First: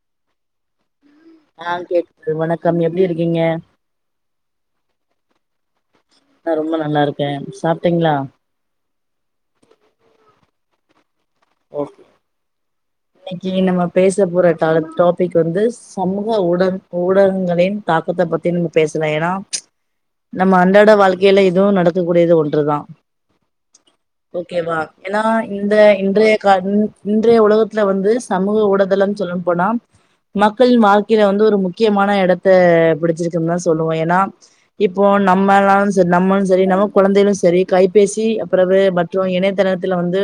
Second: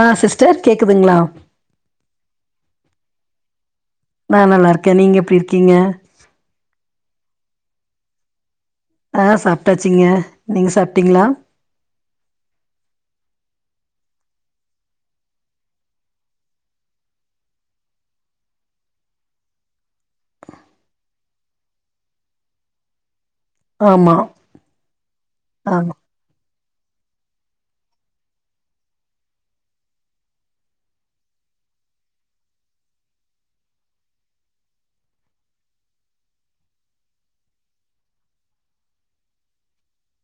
ஆ sister கேக்குதுங்ளா ஆ கேக்குது வணக்கம் எப்டி இருக்கீங்க நா நல்லார்க்கே நீங்க எப்டி இருக்கீங்க நா ரொம்ப நல்லார்க்கே சாப்ட்டீங்ளா ஆ சாப்ட்டாச்சிங்க நீங்க சாப்ட்டீங்ளா ஓகே இன்னிக்கி நம்ம பேச போற தலைப் டாப்பிக் வந்து சமூக ஊடங் ஊடகங்களின் தாக்கத்த பத்தி நம்ம பேசலா ஏனா நம்ம அன்றாட வாழ்க்கைல இதுவு நடக்கக் கூடியது ஒன்றுதா ஆமா ஓகேவா ஏனா இந்த ஆமா இன்றைய கா இன் இன்றைய உலக த்துல வந்து சமூக ஊடதளம்னு சொல்ணு போனா மக்களின் வாழ்க்கைல வந்து ஒரு முக்கியமான எடத்த பிடிச்சிருக்குன் தா சொல்லுவோ ஏனா இப்போ நம்மள்னாலு செரி நம்மளு செரி நம்ம கொழந்தைகளு செரி கைப்பேசி அப்பற வே மற்று இணையதளத்துல வந்து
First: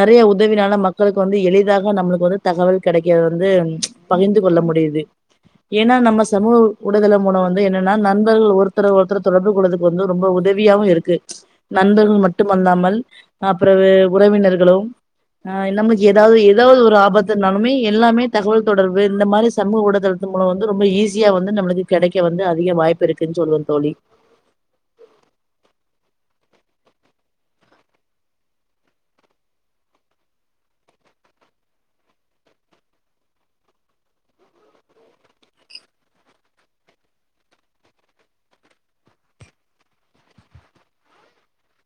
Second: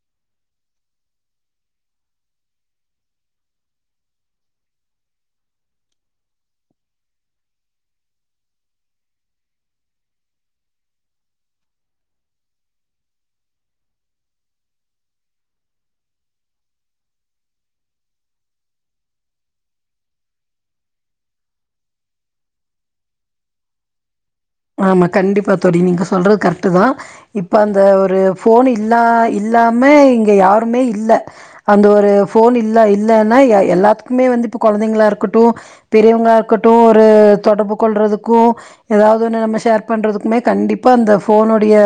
நெறைய உதவினால நம் மக்கள்க்கு வந்து எளி தாக நம்மளுக்கு வந்து தகவல் கெடைக்கற்த் வந்து பகிர்ந்து கொள்ள முடியிது ஏனா நம்ம சமூக ஊடதள மூலம் வந்து என்னனா நண்பர்கள் ஒருத்தர ஒருத்தர் தொடர்பு கொள்வதற் கு வந்து ரொம்ப உதவியாவு இருக்கு நண்பர்கள் மட்டுமல்லாமல் ஆ பிறகு உறவினர்களும் ஆ நம்ளுக்கு எதாவ்து ஒரு எதாவ்து ஒரு ஆபத்துனாலுமே எல்லாமே தகவல் தொடர்பு இந்த மாரி சமூக ஊடதளத்தின் மூலம் வந்து ரொம்ப ஈஸியா வந்து நம்ளுக்கு கெடைக்க வந்து அதிக வாய்ப்பு இருக்குன் சொல்லு தோழி ஆமா கண்டிப்பா தொழி நீங்க சொல்றது கரெக்டு தா இப்ப அந்த ஒரு ஃபோன் இல்லா இல்லாம இங்க யாருமே இல்ல அந்த ஒரு ஃபோன் இல்ல இல்லன்னா எ எல்லாத்துக்குமே வந்து இப்போ கொழந்தைங்களா இருக்கட்டு பெரியவங்களா இருக்கட்டு ஒரு தொடர்பு கொள்றதுக்கு ஏதா அதுன்னு நம்ம ஷர் பண்றதுக்குமே கண்டிப்பாக அந்த ஃபோனுடைய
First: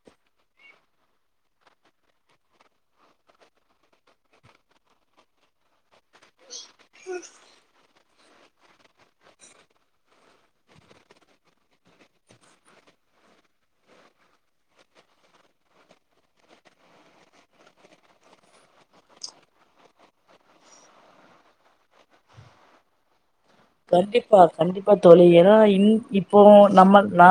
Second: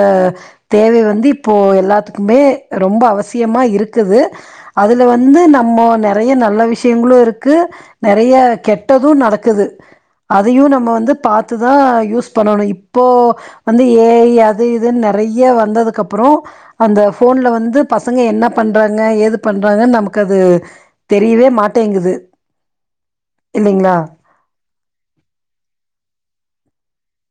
தேவை வந்து இப்போ எல்லாத்துக்குமே ரொம்ப அவசியமா இருக்குது அதுல வந்து நம்ம நெறைய நல்ல விஷயங்களு இருக்கு நறைய கெட்டது நடக்குது அதையு நம்ம வந்து பாத்து தா யூஸ் பண்ணணு இப்போ வந்து ஏ ஐ அது இதுன் நறைய வந்ததுக்கு அப்புறோ அந்த ஃபோன்ல வந்து பசங்க என்ன பண்றாங்க ஏது பண்றாங்கன் நமக்கு அது தெரியவே மாட்டேங்குது இல்லைங்களா கண்டிப்பா கண்டிப்பா தோழி ஏனா இல் இப்போ நம்ம நா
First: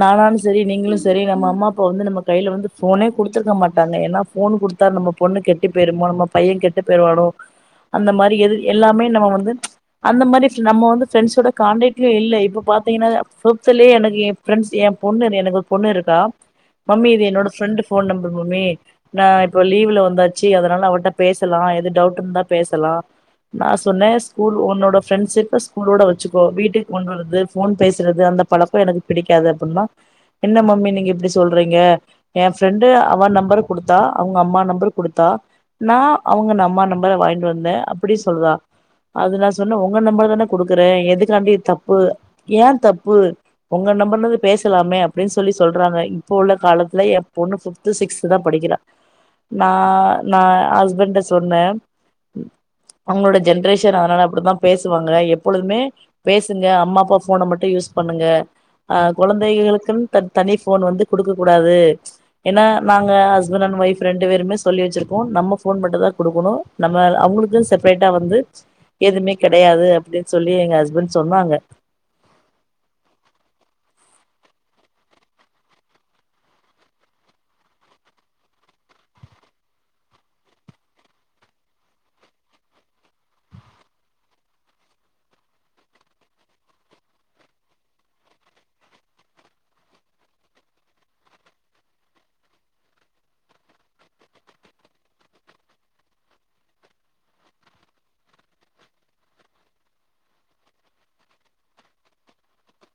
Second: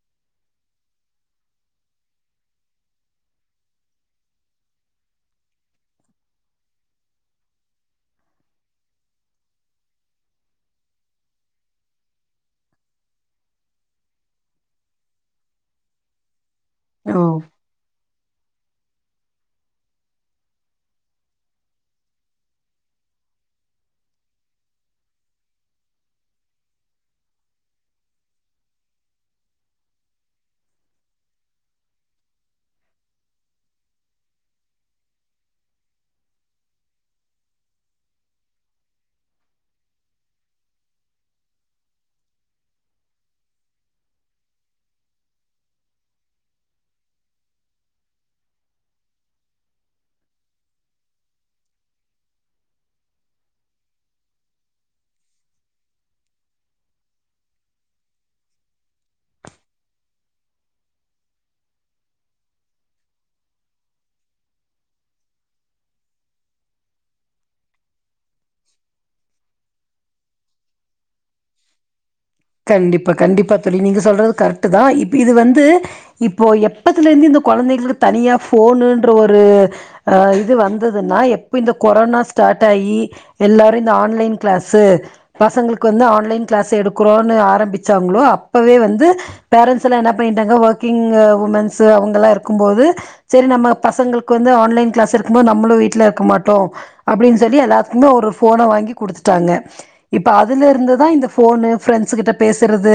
நானாலு சரி நீங்களு சரி நம்ம அம்மா அப்பா வந்து நம்ம கைல வந்து ஃபோனே குடுத்துருக்க மாட்டாங்க ஏன்னா ஃபோன் குடுத் த்தா நம்ம பொண்ணு கெட்டு பேருமோ நம்ம பைய கெட்டு பேருவானோ அந்த மாரி எது எல்லாமே நம்ம வந்து அந்த மாரி நம்ம வந்து பிரெண்ட்ஸோட காண்டேக்லே இல்ல இப்ப பாத்தீங்கன்னா ப்ரோபைலே எனக்கு எ ஃப்ரெண்டஸ் எ பொண்ணு எனக்கு பொண்ணு இருக்கா மம்மி ஓ இது என்னோட ஃப்ரெண்டு ஃபோன் நம்பர் மம்மி ந இப்ப லீவு்ல வந்தாச்சு அதனால அவட்ட பேசலா எது டவுட் இருந்தா பேசலா நா சொன்ன ஸ்கூல் உன்னோட ஃப்ரெண்ஷிப் ஸ்கூலோட வச்சுக்கோ வீட்டுக்கு கொண்டு வறது போன் பேசுறது அந்த பழக்கோ எனக்கு பிடிக்காது அப்டின்னா என்ன மம்மி நீங்க இப்டி சொல்றீங்க எ ஃப்ரெண்டு அவா நம்பர் குடுத்தா அவங்க அம்மா நம்பர் குடுத்தா நா அவங்க அம்மா நம்பர வாங்கிட்டு வந்த அப்படி சொல்றா அது நா சொன்ன உங்க நம்ம்பர் தான குடுக்குற எதுக்காண்டி இது தப்பு ஏ தப்பு ஒங்க நம்பர்லந்து பேசலாமே அப்டின் சொல்லி சொல்றாங்க இப்ப உள்ள காலத்துல எ பொண்ணு சுத் த்து சிக்ஸ்த்து தா படிக்கிறா நா நா ஹஸ்பண்ட சொன்ன அவங்களோட ஜென்ரேஷன் அதனால அப்டித்தா பேசுவாங்க எப்பொழுதுமே பேசுங்க அம்மா அப்பா ஃபோன மட்டு யூஸ் பண்ணுங்க அ கொழந்தைகளுக்குன் த தனி ஃபோன் வந்து குடுக்க கூடாது ஏன்னா நாங்க ஹஸ்பண்ட் அண்ட் ஒய்ப் ரெண்டு பேருமே சொல்லி வச்சிருக்கோ நம்ம ஃபோன் மட்டு தா குடுக்கணு நம்ம அவங்களுக்கு செப்ரேட்டா வந்து எதுமே கெடையாது அப்டின்னு சொல்லி எங்க ஹஸ்பண்ட் சொன்னாங்க கண்டிப்பா கண்டிப்பா தோழி நீங்கள் சொல்றது கரெக்டு தா இப்போ இது வந்து இப்போ எப்பத்துல இருந்து இந்த கொழந்தைகளுக்கு தனியா ஃபோனுன்ற ஒரு அ இது வந்ததுன்னா எப்ப இந்த கொரோனா ஸ்டார்ட் ஆகி எல்லாரு இந்த ஆன்லைன் க்ளசு எடுக் பசங்களுக்கு வந்து ஆன்லைன் க்ளசு எடுக் குறோன்னு ஆரம்பிச்சாங்ளோ அப்பவே வந்து பேரன்ட்ஸ்ல்லா என்ன பண்ணிட்டாங்க ஒர்க்கிங் உமன்ஸ் அவங்கல்லா இருக்கும் போது சரி நம்ம பசங்களுக்கு வந்து ஆன்லைன் க்ளஸ் இருக்கும் போது நம்மளு வீட்ல இருக்க மாட்டோ அப்டின்னு சொல்லி எல்லாத்துக்குமே ஒரு போனை வாங்கி குடுத்துட்டாங்க இப்ப அதுல இருந்துதா இந்த ஃபோனு ஃப்ரெண்ட்ஸ கிட்ட பேசுறது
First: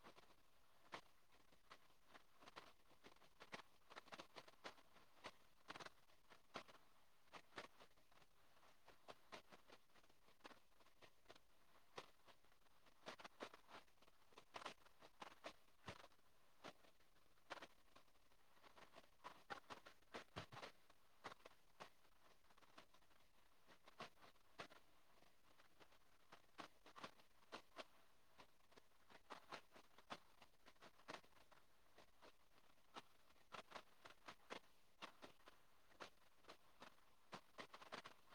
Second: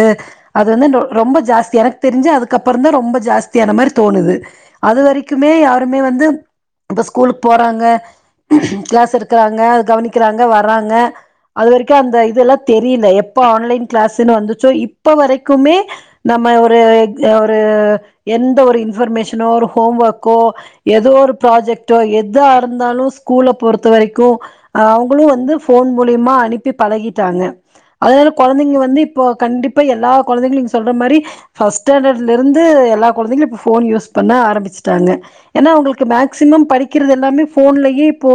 அது வந்து ரொம்ப ஜாஸ்தி எனக்கு தெரிஞ்சு அதுக்குப்புறோ தா ரொம்ப ஜாஸ்தியான மாரி தோணுது அது வரைக்குமே யாருமே வந்து இப்ப ஸ்கூலுக்கு போறாங்க கிளாஸ் எடுக்கறாங்க அத கவனிக்கிறாங்க வர்றாங்க அது வரைக்கும் அந்த இதெல்லாம் தெரியல எப்ப ஆன்லைன் கிளாஸ்ன்னு வந்துச்சோ இப்ப வரைக்குமே நம்ம ஒரு ஒரு எந்த ஒரு இன்ஃபர்மேஷனோ ஒரு ஹோம் ஒர்க்கோ ஏதோ ஒரு ப்ராஜெக்ட்டோ எதா இருந்தாலும் ஸ்கூல்ல பொறுத்த வரைக்கும் அவங்களும் வந்து ஃபோன் மூலியமா அனுப்பி பழகிட்டாங்க அதனால கொழ ந்தைங்க வந்து இப்போ கண்டிப்பா எல்லா கொழந்தைகளும் நீங்க சொல்ற மாரி ஃபஸ்ட் ஸ்டாண்டர்ட்ல இருந்து எல்லா கொழந்தைகளும் இப்ப ஃபோன் யூஸ் பண்ண ஆரம்புச்சுட்டாங்க ஏன்னா அவங்களுக்கு மேக்சிமம் படிக்கிறது எல்லாமே ஃபோன்லயே இப்போ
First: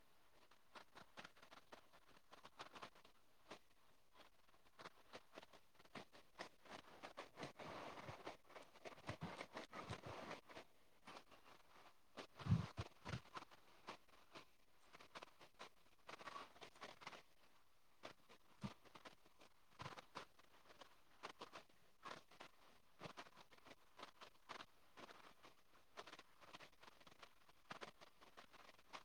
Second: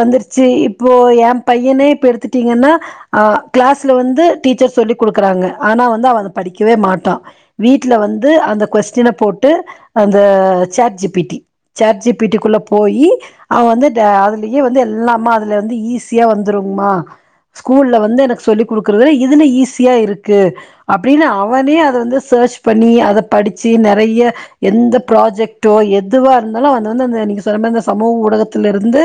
வந்துருச்சு இப்போ என் பையனே இப்ப எடுத்துட்டீங்கன்னா அஹ கிளாஸ்ல வந்து டீச்சர் சொல்லி கொடுக்குறாங்க ஆனா வந்து அவ அத படிக்கவே மாட்டான் வீட்ல வந்து அந்த கொஸ்டின போட்டு அந்த chat G P T chat G P T குள்ள போயி அவன் வந்து இந்தஜஅதுலயே வந்து எல்லாம அதுல வந்து ஈஸியா வந்துருங்மா ஸ்கூல்ல வந்து எனக்கு சொல்லி் கொடுக்குறதுல இதுன்னு ஈஸியா இருக்கு அப்டின்னு அவனே அத வந்து சர்ச் பண்ணி அத படிச்சு நறைய எந்த ப்ராஜெக்டோ எதுவா இருந்தாலும் வந்து வந்து அந்த இன்னைக்கு சொன்ன மாரி இந்தந்த சமூக ஊடகத்துல இருந்து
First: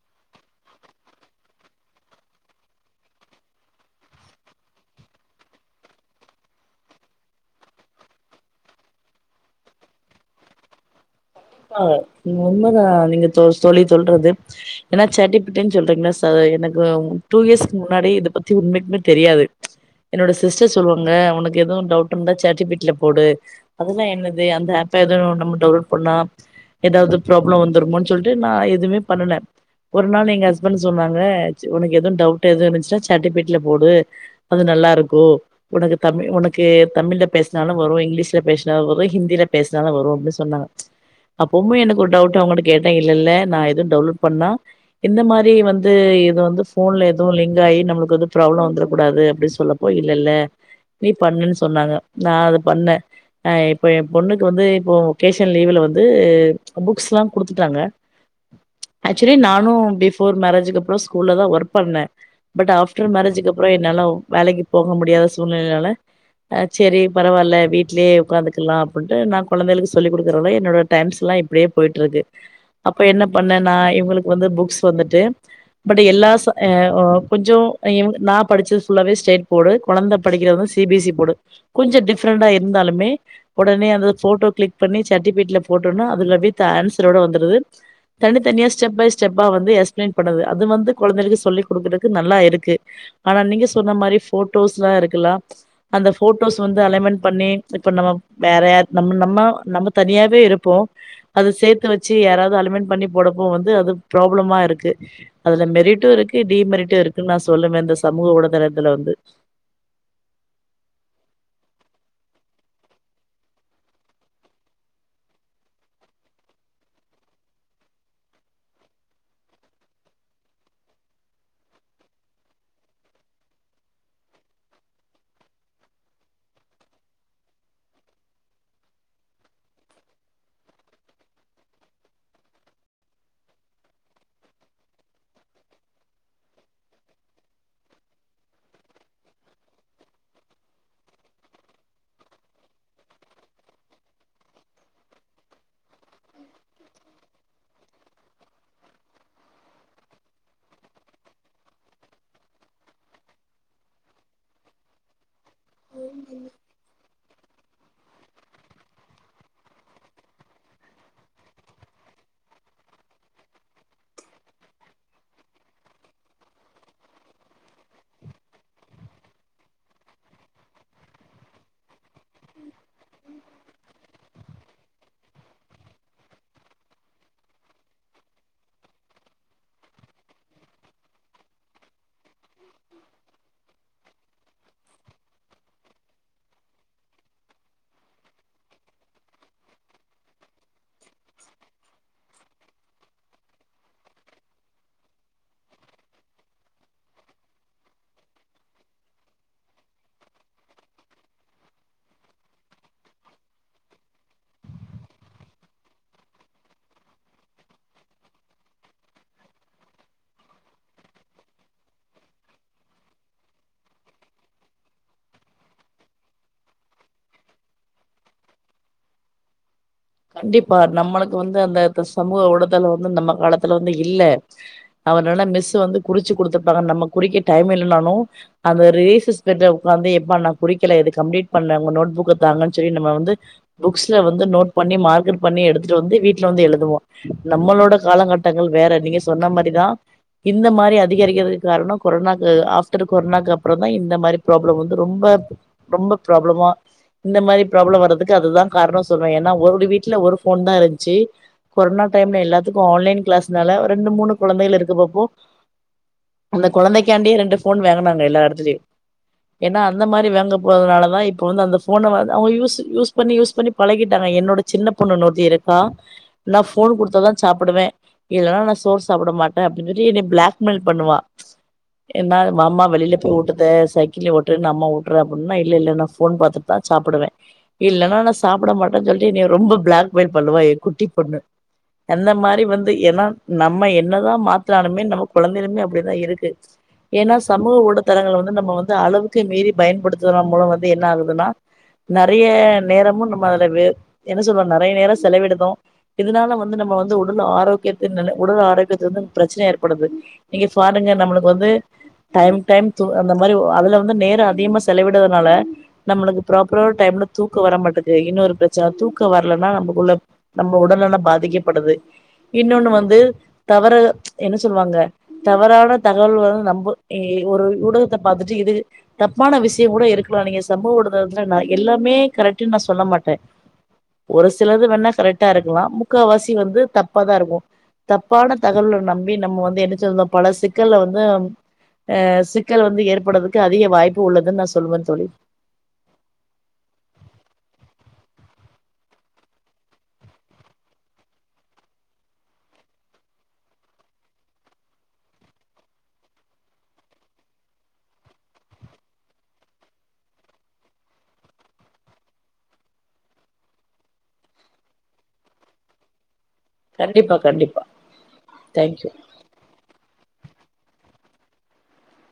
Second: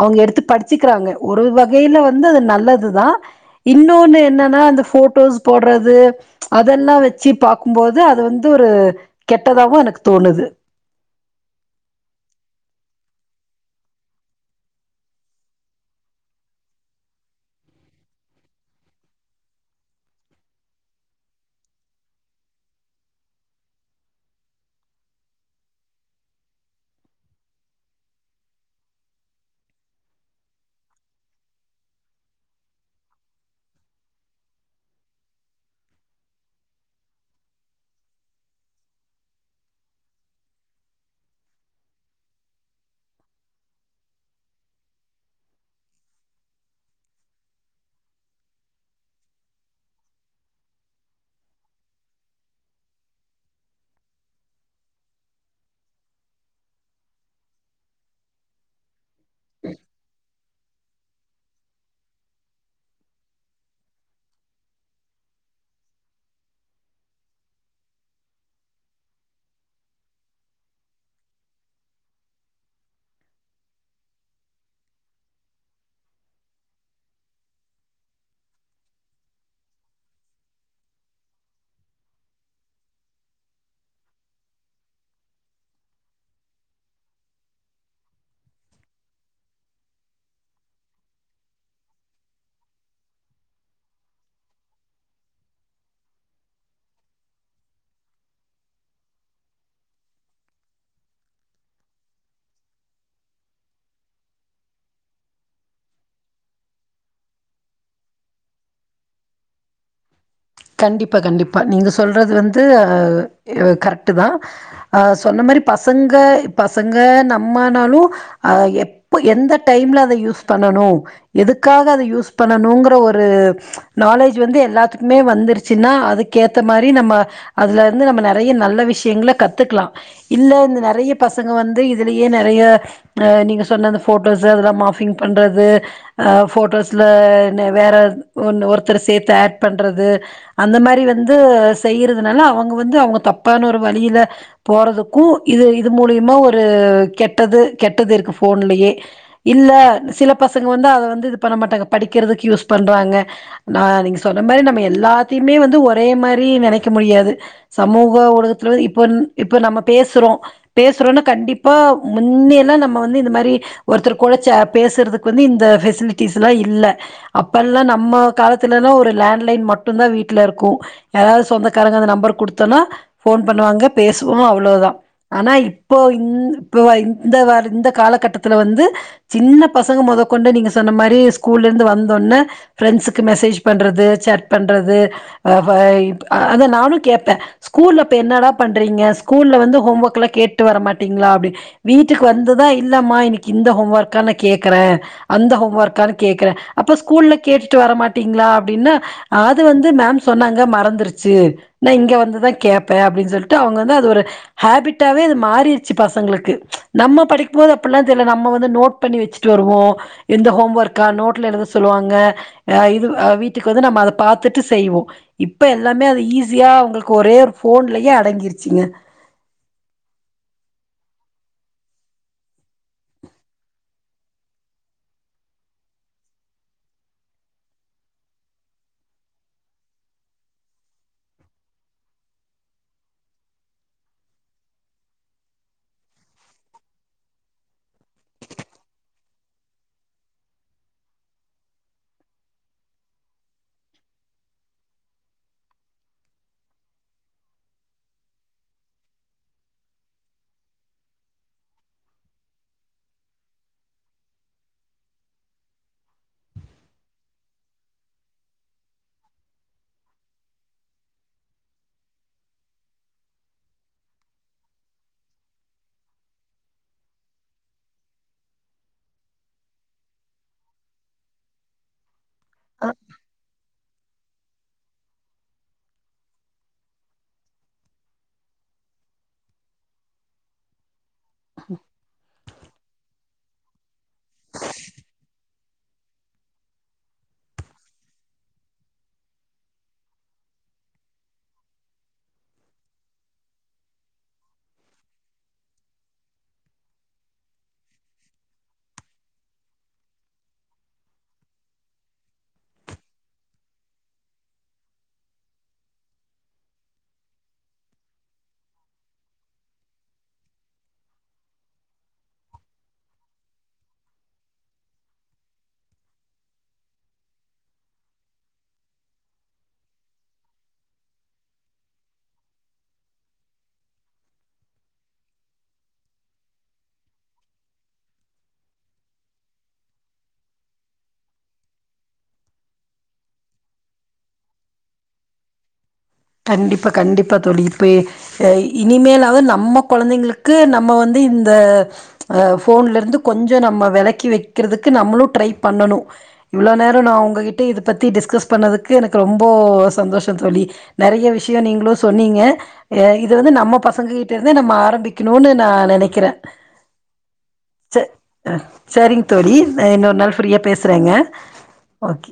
அவுங்க எடுத்து படிச்சுக்கிறாங்க ஒரு வகையில வந்து அது நல்லதுதான் இன்னொன்னு என்ன ன்னா அந்த போட்டோஸ் போடுறது அதெல்லாம் வச்சு பாக்கும்போது அது வந்து ஒரு கெட்டதாவும் எனக்கு தோணுது ஆ உண்மதான் நீங்க தோ தோழி சொல்றது ஏன்னா சாட்டீபிட்டீனு சொல்றீங்ளா சா எனக்கு டூ இயர்ஸ் முன்னாடி இத பத்தி உண்மைக்குமே தெரியாது என்னோட சிஸ்டர் சொல்லுவாங்க உனக்கு எதுவும் டவுட் இருந்தா சாட் ஜி பீ டி ல போடு அதெல்லாம் என்னது அந்த ஆப்ப எதுவும் நம்ம டவுன்லோட் பண்ணா ஏதாவது ப்ராப்ளம் வந்துருமோன்னு சொல்லிட்டு நா எதுவுமே பண்ணலேன் ஒரு நாள் எங்க ஹஸ்பண்ட் சொன்னாங்க உனக்கு எதுவும் டவுட் எதுச்சுன்னா சாட் ஜி பிட்ல போடு அது நல்லா இருக்கும் உனக்கு தமிழ் உனக்கு தமிழ்ல பேசுனாலும் வரும் இங்கிலீஷ்ல பேசுனாலும் வரும் ஹிந்தியில பேசுனாலும் வரும் அப்டின்னு சொன்னாங்க அப்பமு எனக்கு ஒரு டவுட் அவங்கள்ட கேட்டேன் இல்லல்ல நான் எதுவும் டவுன்லோட் பண்ணா இந்த மாரி வந்து இது வந்து ஃபோன்ல எதுவும் லிங்க் ஆகி நம்மளுக்கு எது ப்ராப்ளம் வந்துர கூடாது அப்படின்னு சொல்ல ப்போ இல்லல்ல நீ பண்ணுன் சொன்னாங்க நா அது பண்ணே ஹ இப்போ என் பொண்ணுக் வந்து இப்போ ஒகேஷன் லீவ்ல வந் து புக்ஸ் எல்லாம் கொடுத்துட்டாங்க ஆக்சுவலி நானும் பிஃபோர் மேரேஜ்க்கு அப்புறம் ஸ்கூல்ல தான் ஒர்க் பண்ணேன் பட் ஆஃப்டர் மேரேஜக்கு அப்புறம் என்னால வேலைக்கு போக முடியாத சூழ்நிலையால ஹ சரி பரவாயில்ல வீட்லயே உட்காந்துக்கலாம் அப்படின்ட்டு நான் கொழந்தைகளுக்கு சொல்லி் கொடுக்குறவல என்னோட டைம்ஸ் எல்லாம் இப்டியே போயிட்டு இருக்கு அப்ப என்ன பண்ணே நான் இவங்களுக்கு வந்து புக்ஸ் வந்துட்டு பட் எல்லா ஸ் கொஞ்சம் நான் படிச்சது ஃபுல்லாவே ஸ்டேட் போர்டு கொழந்த படிக்கிறது வந்து C B S C board கொஞ்சம் டிஃப்ரெண்டா இருந்தாலமே உடனே அந்த போட்டோ கிளிக் பண்ணி சாட் ஜி பீடியில போட்டோனா அதுல வித் ஆன்சரோட வந்துருது தனித்தனியா ஸ்டெப் பை ஸ்டெப்பா வந்து எக்ஸ்பளைன் பண்ணது அது வந்து கொழந்தைகளுக்கு சொல்லி கொடுக்குறக்கு நல்லா இருக்கு ஆனா நீங்க சொன்ன மாரி போட்டோஸ் எல்லாம் இருக்கலாம் அந்த போட்டோஸ் வந்து அலைமென்ட் பண்ணி இப்ப நம்ம வேற நம்ம நம்ம நம்ம தனியாவே இருப் ப்போ அது சேத்து வச்சு யாராவது அலிமெண்ட் பண்ணி போடப்போ வந்து அது ப்ராப்ளமா இருக்கு அதுல மெரிட்டு இருக்கு டிமெரிட்டு இருக்குன்னு நான் சொல்லுவே இந்த சமூக ஊடகத்துல வந்து கண்டிப்பாக கண்டிப்பாக நீங்கள் சொல்றது வந்து கரெக்ட்டு தா அ சொன்ன மாரி பசங்க பசங்க நம்மனாலு அ எப்ப எந்த டைம்ல அத யூஸ் பண்ணனு எதுக்காக அத யூஸ் பண்ணணுங்கற ஒரு நாலேஜ் வந்து எல்லாத்துக்குமே வந்து வந்துருச்சின்னா அதுக்கு ஏத்த மாரி நம்ம அதுல இருந்து நம்ம நெறைய நல்ல விஷயங்கல கத்துக்கலா இல்ல இந்த நெறைய பசங்க வந்து இதுலயே நெறைய அ நீங்க சொன்ன அந்த ஃபோட்டோஸ் அதெல்லா மாஃபிங் பண்றது அ ஃபோட்டோஸ்ல வேற ஒன்னு ஒருத்தர சேத்து ஆட் பண்றது அந்த மாரி வந்து செய்யறதுனால அவுங்க வந்து அவேங்க தப்பான ஒரு வழியில போறதுக்கு இது இது மூலியமா ஒரு கெட்டது கெட்டது இருக்கு ஃபோன்லயே இல்ல சில பசங்க வந்து அத வந்து இது பண்ண மாட்டாங்க படிக்கிறதுக்கு யூஸ் பண்ணுறாங்க நா நீங்க சொன்ன மாரி நம்ம எல்லாத்தையுமே வந்து ஒரே மாரி நெனைக்க முடியாது சமூக ஊடகத்துல வந்து இப்ப இப்ப நம்ம பேசுறோ பேசுறோம்னா கண்டிப்பா முன்னியல்லா நம்ம வந்து இந்த மாரி ஒருத்தர் குழச்ச பேசறதுக்கு வந்து இந்த ஃபெசிலிட்டிஸ்லா இல்ல அப்பல்லா நம்ம காலத்து எல்லாம் ஒரு லேண்ட் லைன் மட் மட்டுதா வீட்ல இருக்கு யாராவது சொந்தக்காரங்க அந்த நம்பர் குடுத்தோம்னா ஃபோன் பண்ணுவாங்க பேசுவோ அவ்ளவுதா ஆனா இப்போ இந் இப்ப இந்த இந்த காலகட்டத்துல வந்து சின்ன பசங்க மொத கொண்டு நீங்க சொன்ன மாரி ஸ்கூல்ல இருந்து வந்த ஒட்னே ஃப்ரெண்ட்ஸ்க்கு மெசேஜ் பண்றது சேட் பண்றது அ அத நானு கேட்பே ஸ்கூல்ல அப்ப என்னடா பண்றீங்க ஸ்கூல்ல வந்து ஹோம் ஒர்க்லா கேட்டு வரமாட்டீங்ளா அப்டி வீட்டுக்கு வந்துதா இல்லமா இன்னைக்கி இந்த ஹோம் ஒர்க்கானு கேக்குறே அந்த ஹோம் ஒர்க்கானு கேக்குறே அப்ப ஸ்கூல்ல கேட்டுட்டு வரமாட்டீங்களா அப்டின்னா அது வந்து மேம் சொன்னாங்க மறந்துருச்சி நா இங்க வந்துதா கேப்பே அப்டின்னு சொல்லிட்டு அவுங்க வந்து அது ஒரு ஹேபிட்டாவே அது மாறிருச்சி பசங்களுக்கு நம்ம படிக்கும்போது அப்டில்லா தெர்ல நம்ம வந்து நோட் பண்ணி வெச்சிட்டு வருவோ இந்த ஹோம் ஒர்க்க நோட்ல எழுந்து சொல்லுவாங்க அ இது அ வீட்டுக்கு வந்து நம்ம அத பாத்துட்டு செய்வோ இப்ப எல்லாமே அது ஈஸியா உங்களுக்கு ஒரே ஒரு ஃபோன்லயே அடங்கிருச்சிங்க கண்டிப்பா நம்மளுக்கு வந்து அந்த சமூக ஊடதலோ வந்து நம்ம காலத்துல வந்து இல்ல அதனால மிஸ் வந்து குறிச்சி குடுத்திருப்பாங்க நம்ம குறிக்க டைம் இல்லனானு அந்த ரிலீசஸ் பீரியட்ல ஓக்காந்து எப்ப நா குறிக்கல இது கம்ப்ளீட் பண்ண ஊங்க நோட் புக்க தாங்கன்னு சொல்லி நம்ம வந்து புக்ஸ்ல வந்து நோட் பண்ணி மார்க்கட் பண்ணி எடுத்துட்டு வந்து வீட்ல வந்து எழுதுவோ நம்மளோட காலங்கட்டங்கள் வேற நீங்க சொன்ன மாரிதா இந்த மாரி அதிகரிக்கிறதுக்கு காரணோ கொரோனாக்கு ஆஃப்டர் கொரோனாக்கு அப்றோ தா இந்த மாரி ப்ராப்ளம் வந்து ரொம்ப ரொம்ப ப்ராப்ளமா இந்த மாரி ப்ராப்ளம் வர்றதுக்கு அதுதா காரணோ சொல்வே ஏன்னா ஒருவருட வீட்ல ஒரு ஃபோன் தா இருந்துச்சி கொரோனா டைம்ல எல்லாத்துக்கு ஆன்லைன் கிளாஸ்னால ரெண்டு மூணு கொழந்தைகள் இருக்க பாப்போ அந்த கொழந்தைகாண்டே ரெண்டு. போன் வாங்கினாங்க எல்லா எடத்துலயு ஏன்ன அந்த மாரி வாங்க போறதுனால தா இப்ப வந்து அந்த ஃபோன வந்து அவுங்கய யூஸ் பண்ணி யூஸ் பண்ணி பழகிட்டாங்க என்னோட சின்ன பொண்ணு இன்னொருத்தி இருக்கா நா ஃபோன் குடுத்தாதா சாப்புடுவே இல்லன்னா நா சோர் சாப்ட மாட்டே அப்டின்னு சொல்லி என்ன பிளாக்மெயில் பண்ணுவா என்ன மாம்மா அ வெளியில போய் ஊட்டுதே சைக் இங்க உட்று னம்மா வூட்ற அப்டீன்னா இல்ல இல்ல நா ஃபோன் பாத்துட்டுதா சாப்புடுவே இல்லன்னா நா சாப்புட மாட் டேன் சொல்லி ரொம்ப பிளாக்மெயில் பண்ணுவா ஏ குட்டி பொண்ணு அந்த மாரி வந்து ஏன்னா நம்ம என்னதா மாத்துனாலுமே நம்ம கொழந்தையிலுமே அப்புடிதா இருக்கு ஏன்னா சமூக ஊடத்தளங்கள வந்து நம்ம வந்து அளவுக்கு மீறி பயன்படுத்துனு மூலோ வந்து என்ன ஆகுதுன்னா நறைய நேரமு நம்ம அதுல வே என்ன சொல்றோ நறைய நேரோ செலவிடுதோ இதனால வந்து நம்ம வந்து உடல் ஆரோக்கியத்த உடல் ஆரோக்கியத்துல இருந்து பிரச்சன ஏற்படுது நீங்க ஃபாடுங்க நம்முளுக்கு வந்து டைம் டைம் து அந்த மாரி அதுல வந்து நேரோ அதிகமா செலவிடுறதுனால நம்முளுக்கு ப்ராப்பரா ஒரு டைம்ல தூக்கோ வர மாட்டேக்கு இன்னோரு பிரச்சன தூக்கோ வரலன்னா நமக்குள்ள நம்ம உடல் நலோ பாதிக்கப்படுது இன்னோன்னு வந்து தவற என்ன சொல்லுவாங்க தவறான தகவல் வந்து நம்போ இ ஒரு ஊடகத்த பாத்துட்டு இது தப்பான விஷ்யோ கூட இருக்குலா நீங்க சம்பவோ நடந்த எடத்துல நா எல்லாமே கரெக்டன்னு நா சொல்ல மாட்டே ஒரு சிலது வேண்ணா கரெக்ட்டா இருக்கலா முக்காவாசி வந்து தப்பாதா இருக்கோ தப்பான தகவல்ல நம்பி நம்ம வந்து என்ன சொன்னந்தோ பல சிக்கல்ல வந்து ஆ சிக்கல் வந்து ஏற்படுறக்கு அதிக வாய்ப்பு உள்ளதுன்னு நா சொல்லுவே தோழி கண்டிப்பா கண்டிப்பா தோழி இப்பயே செரி இனிமேலாவது நம்ம கொழந்தைங்களுக்கு நம்ம வந்து இந்த அ ஃபோன்ல இருந்து கொஞ்சோ நம்ம வெளக்கி வெக்கிறதுக்கு நம்மளு ட்ரை பண்ணணோ இவ்வளோ நேரோ நா உங்ககிட்ட இத பத்தி டிஸ்கஸ் பண்ணதுக்கு எனக்கு ரொம்போ சந்தோஷோ தோழி நறைய விஷ்யோ நீங்களு சொன்னீங்க இது வந்து நம்ம பசங்க கிட்ட இருந்தே நம்ம ஆரம்பிக்கணோனு நா நெனைக்கிறே கண்டிப்பா கண்டிப்பா ச அ தேங்க்யூ சரிங் தோழி நா இன்னோரு நாள் ஃப்ரீயா பேசுறேங்க ஓகே